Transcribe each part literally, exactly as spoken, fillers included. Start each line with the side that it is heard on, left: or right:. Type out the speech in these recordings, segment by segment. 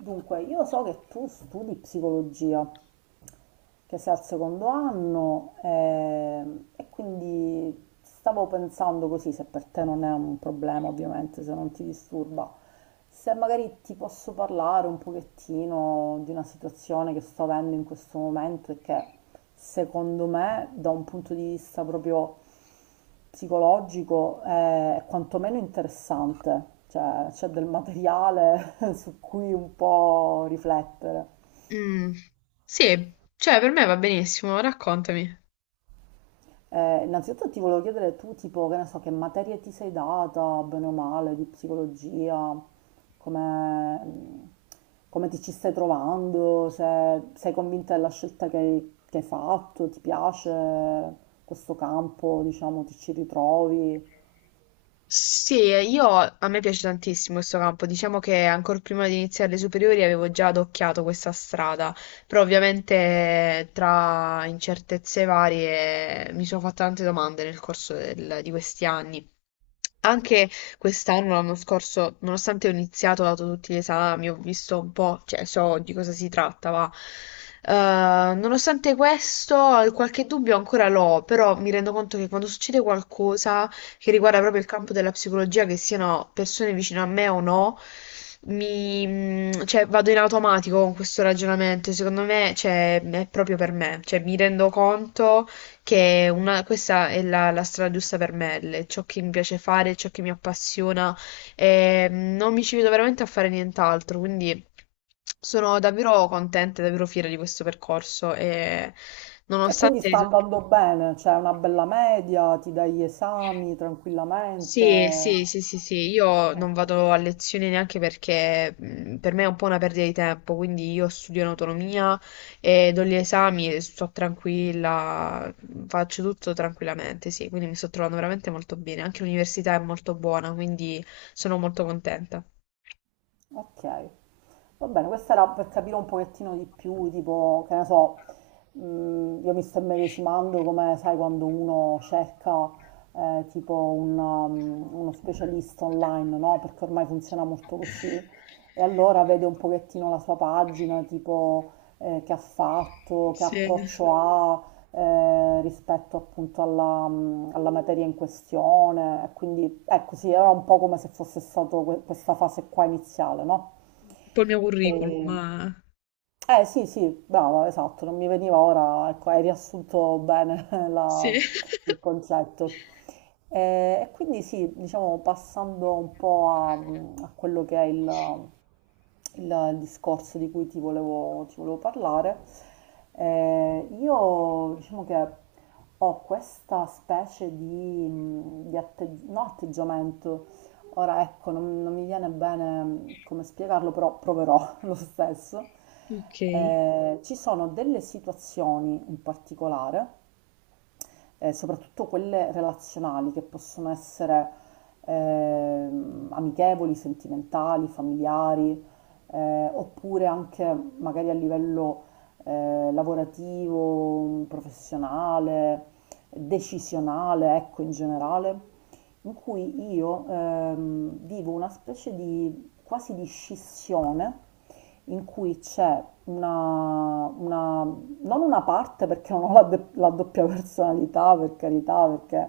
right: Dunque, io so che tu studi psicologia che sei al secondo anno ehm, e quindi stavo pensando così, se per te non è un problema ovviamente, se non ti disturba, se magari ti posso parlare un pochettino di una situazione che sto avendo in questo momento e che secondo me da un punto di vista proprio psicologico eh, è quantomeno interessante, cioè c'è del materiale su cui un po' riflettere.
left: Mh, sì, cioè per me va benissimo, raccontami.
right: Eh, innanzitutto ti volevo chiedere tu, tipo, che ne so, che materie ti sei data, bene o male, di psicologia, come, come ti ci stai trovando, se sei convinta della scelta che hai, che hai fatto, ti piace questo campo, diciamo, ti ci ritrovi.
left: Sì, io a me piace tantissimo questo campo, diciamo che ancora prima di iniziare le superiori avevo già adocchiato questa strada, però ovviamente tra incertezze varie mi sono fatte tante domande nel corso del- di questi anni. Anche quest'anno, l'anno scorso, nonostante ho iniziato, ho dato tutti gli esami, ho visto un po', cioè so di cosa si tratta, ma eh, nonostante questo, qualche dubbio ancora l'ho, però mi rendo conto che quando succede qualcosa che riguarda proprio il campo della psicologia, che siano persone vicino a me o no, mi, mm, cioè, vado in automatico con questo ragionamento, secondo me, cioè, è proprio per me, cioè, mi rendo conto che è una- questa è la, la strada giusta per me, le- ciò che mi piace fare, ciò che mi appassiona, e mm, non mi ci vedo veramente a fare nient'altro, quindi sono davvero contenta e davvero fiera di questo percorso e
right: E quindi
left: nonostante.
right: sta andando bene, c'è una bella media, ti dai gli esami
left: Sì,
right: tranquillamente.
left: sì, sì, sì, sì, io non
right: Ok,
left: vado a lezione neanche perché mh, per me è un po' una perdita di tempo, quindi io studio in autonomia e do gli esami e sto tranquilla, mhmm, faccio tutto tranquillamente, sì, quindi mi sto trovando veramente molto bene, anche l'università è molto buona, quindi sono molto contenta.
right: ok. Va bene, questa era per capire un pochettino di più, tipo, che ne so, mh, io mi sto immedesimando come, sai, quando uno cerca eh, tipo un, um, uno specialista online, no? Perché ormai funziona molto così. E allora vede un pochettino la sua pagina, tipo, eh, che ha fatto, che
left: Sì,
right: approccio ha eh, rispetto appunto alla, mh, alla materia in questione. E quindi, ecco, sì, era un po' come se fosse stato que- questa fase qua iniziale, no?
left: un po' il mio curriculum,
right: E-
left: ma
right: eh sì, sì, brava, esatto, non mi veniva ora, ecco, hai riassunto bene
left: sì.
right: la- il concetto. E, e quindi sì, diciamo passando un po' a, a quello che è il, il discorso di cui ti volevo, ti volevo parlare. Eh, io diciamo che ho questa specie di, mm, di atte- no, atteggiamento. Ora ecco, non, non mi viene bene mm, come spiegarlo, però proverò lo stesso.
left: Okay.
right: Eh, ci sono delle situazioni in particolare eh, soprattutto quelle relazionali che possono essere ehm, amichevoli, sentimentali, familiari, eh, oppure anche magari a livello eh, lavorativo, professionale, decisionale, ecco in generale, in cui io ehm, vivo una specie di quasi di scissione in cui c'è una, una- non una parte perché non ho la, de- la doppia personalità, per carità, perché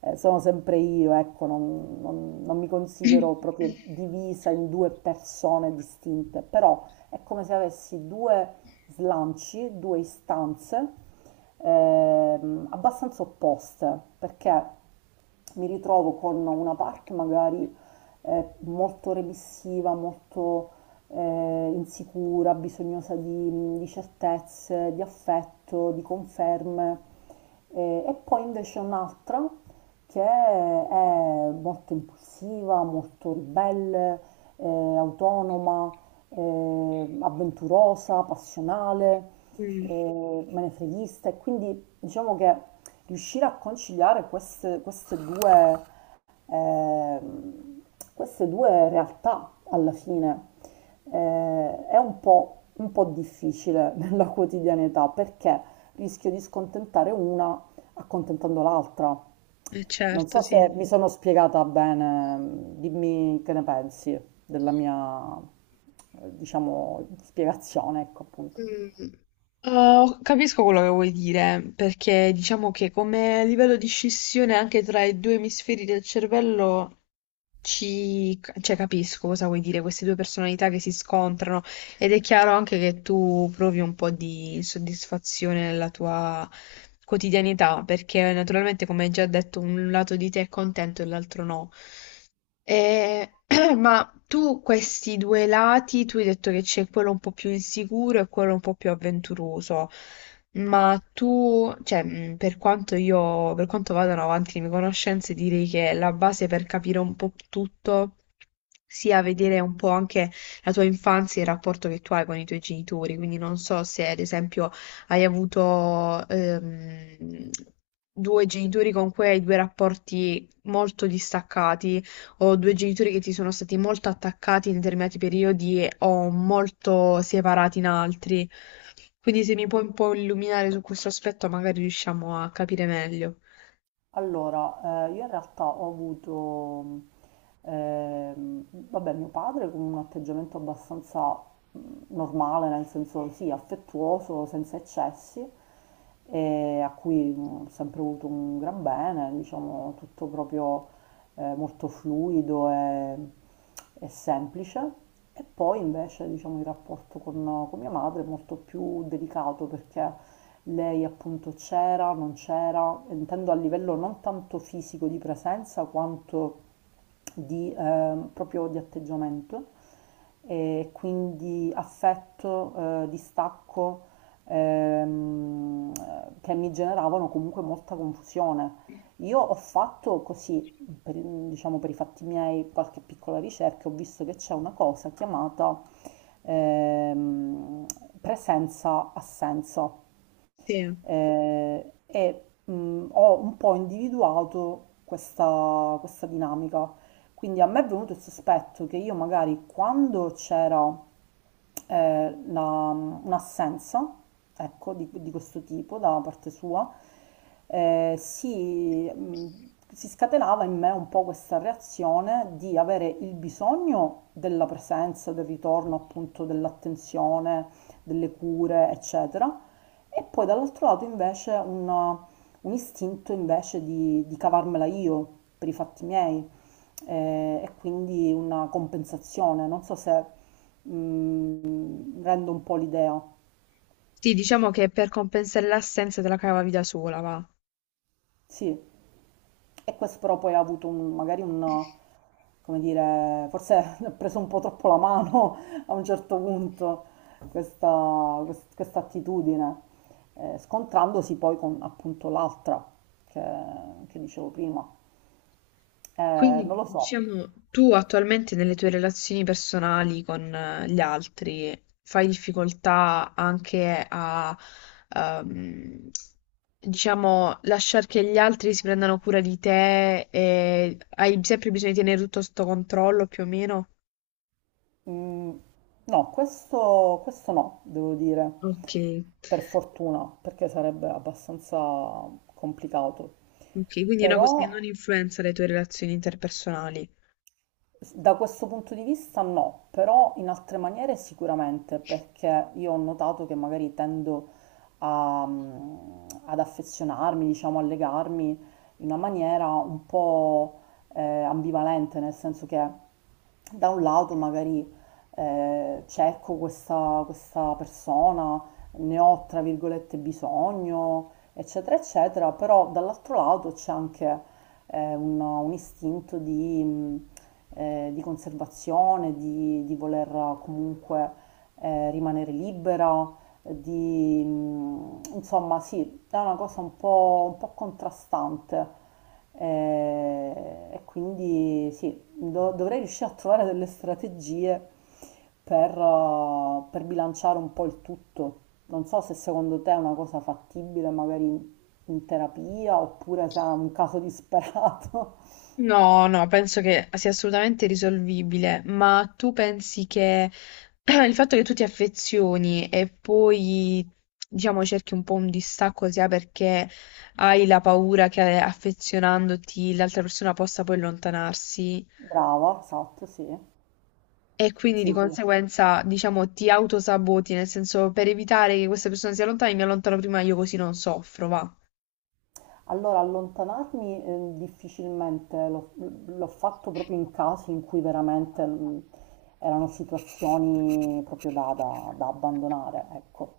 right: eh, sono sempre io, ecco, non, non- non mi considero proprio divisa in due persone distinte, però è come se avessi due slanci, due istanze ehm, abbastanza opposte, perché mi ritrovo con una parte magari eh, molto remissiva, molto eh, insicura, bisognosa di, di certezze, di affetto, di conferme, eh, e poi invece un'altra che è molto impulsiva, molto ribelle, eh, autonoma, eh, avventurosa, passionale,
left: Mh.
right: eh, menefreghista. E quindi diciamo che riuscire a conciliare queste, queste due, eh, queste due realtà alla fine eh, è un po', un po' difficile nella quotidianità perché rischio di scontentare una accontentando l'altra.
left: Eh
right: Non
left: certo,
right: so se
left: sì.
right: mi sono spiegata bene, dimmi che ne pensi della mia, eh, diciamo, spiegazione, ecco appunto.
left: Mh. Oh, capisco quello che vuoi dire, perché diciamo che come livello di scissione anche tra i due emisferi del cervello. Ci, cioè, capisco cosa vuoi dire, queste due personalità che si scontrano, ed è chiaro anche che tu provi un po' di insoddisfazione nella tua quotidianità, perché naturalmente, come hai già detto, un lato di te è contento e l'altro no. Ma tu questi due lati, tu hai detto che c'è quello un po' più insicuro e quello un po' più avventuroso, ma tu, cioè, mh, per quanto io, per quanto vadano avanti le mie conoscenze, direi che la base per capire un po' tutto sia vedere un po' anche la tua infanzia e il rapporto che tu hai con i tuoi genitori, quindi non so se ad esempio hai avuto ehm, due genitori con cui hai due rapporti molto distaccati, ho due genitori che ti sono stati molto attaccati in determinati periodi e o molto separati in altri. Quindi se mi puoi un po' illuminare su questo aspetto, magari riusciamo a capire meglio.
right: Allora, eh, io in realtà ho avuto, ehm, vabbè, mio padre con un atteggiamento abbastanza mh, normale, nel senso sì, affettuoso, senza eccessi, e a cui mh, ho sempre avuto un gran bene, diciamo, tutto proprio eh, molto fluido e, e semplice. E poi invece, diciamo, il rapporto con, con mia madre è molto più delicato perché lei appunto c'era, non c'era, intendo a livello non tanto fisico di presenza quanto di, eh, proprio di atteggiamento e quindi affetto, eh, distacco ehm, che mi generavano comunque molta confusione. Io ho fatto così, per, diciamo per i fatti miei, qualche piccola ricerca, ho visto che c'è una cosa chiamata ehm, presenza-assenza
left: Sì.
right: eh, e mh, ho un po' individuato questa, questa dinamica. Quindi a me è venuto il sospetto che io magari quando c'era eh, la- mm, un'assenza, ecco, di, di questo tipo da parte sua, eh, si, mh, si scatenava in me un po' questa reazione di avere il bisogno della presenza, del ritorno appunto dell'attenzione, delle cure, eccetera, e poi dall'altro lato invece un, un istinto invece di, di cavarmela io per i fatti miei eh, e quindi una compensazione, non so se mm, rendo un po' l'idea,
left: Sì, diciamo che per compensare l'assenza te la cavavi da sola, va.
right: sì, e questo però poi ha avuto un- magari un, come dire, forse ho preso un po' troppo la mano a un certo punto questa, quest- questa attitudine, eh, scontrandosi poi con appunto l'altra che che dicevo prima. Eh, non
left: Quindi,
right: lo so.
left: diciamo, tu attualmente nelle tue relazioni personali con eh, gli altri fai difficoltà anche a, ehm, diciamo, lasciare che gli altri si prendano cura di te e hai sempre bisogno di tenere tutto sotto controllo più o meno?
right: Mm, no, questo, questo no, devo dire,
left: Ok,
right: per fortuna, perché sarebbe abbastanza complicato.
left: ok, quindi è una cosa che
right: Però
left: non influenza le tue relazioni interpersonali.
right: da questo punto di vista no, però in altre maniere sicuramente, perché io ho notato che magari tendo a, mm, ad affezionarmi, diciamo, a legarmi in una maniera un po' eh, ambivalente, nel senso che da un lato magari eh, cerco questa, questa persona, ne ho tra virgolette bisogno, eccetera, eccetera, però dall'altro lato c'è anche eh, un, un istinto di, mh, eh, di conservazione, di, di voler comunque eh, rimanere libera, di mh, insomma sì, è una cosa un po', un po' contrastante. Eh, e quindi sì, do- dovrei riuscire a trovare delle strategie per, eh, per bilanciare un po' il tutto. Non so se secondo te è una cosa fattibile, magari in, in terapia, oppure se è un caso disperato.
left: No, no, penso che sia assolutamente risolvibile, ma tu pensi che il fatto che tu ti affezioni e poi, diciamo, cerchi un po' un distacco sia perché hai la paura che affezionandoti l'altra persona possa poi allontanarsi
right: Brava, esatto, sì.
left: e quindi
right: Sì,
left: di
right: sì.
left: conseguenza, diciamo, ti autosaboti, nel senso per evitare che questa persona si allontani, mi allontano prima io così non soffro, va.
right: Allora, allontanarmi eh, difficilmente l'ho l'ho fatto proprio in casi in cui veramente mh, erano situazioni proprio da, da- da abbandonare, ecco.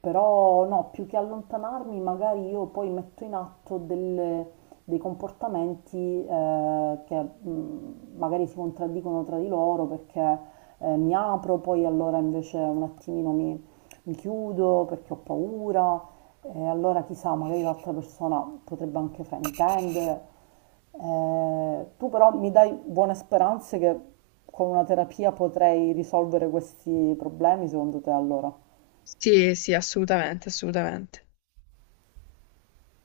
right: Però no, più che allontanarmi, magari io poi metto in atto delle- dei comportamenti eh, che mh, magari si contraddicono tra di loro perché eh, mi apro, poi allora invece un attimino mi, mi chiudo perché ho paura, e allora chissà, magari l'altra persona potrebbe anche fraintendere. Eh, tu però mi dai buone speranze che con una terapia potrei risolvere questi problemi, secondo te allora?
left: Sì, sì, assolutamente, assolutamente.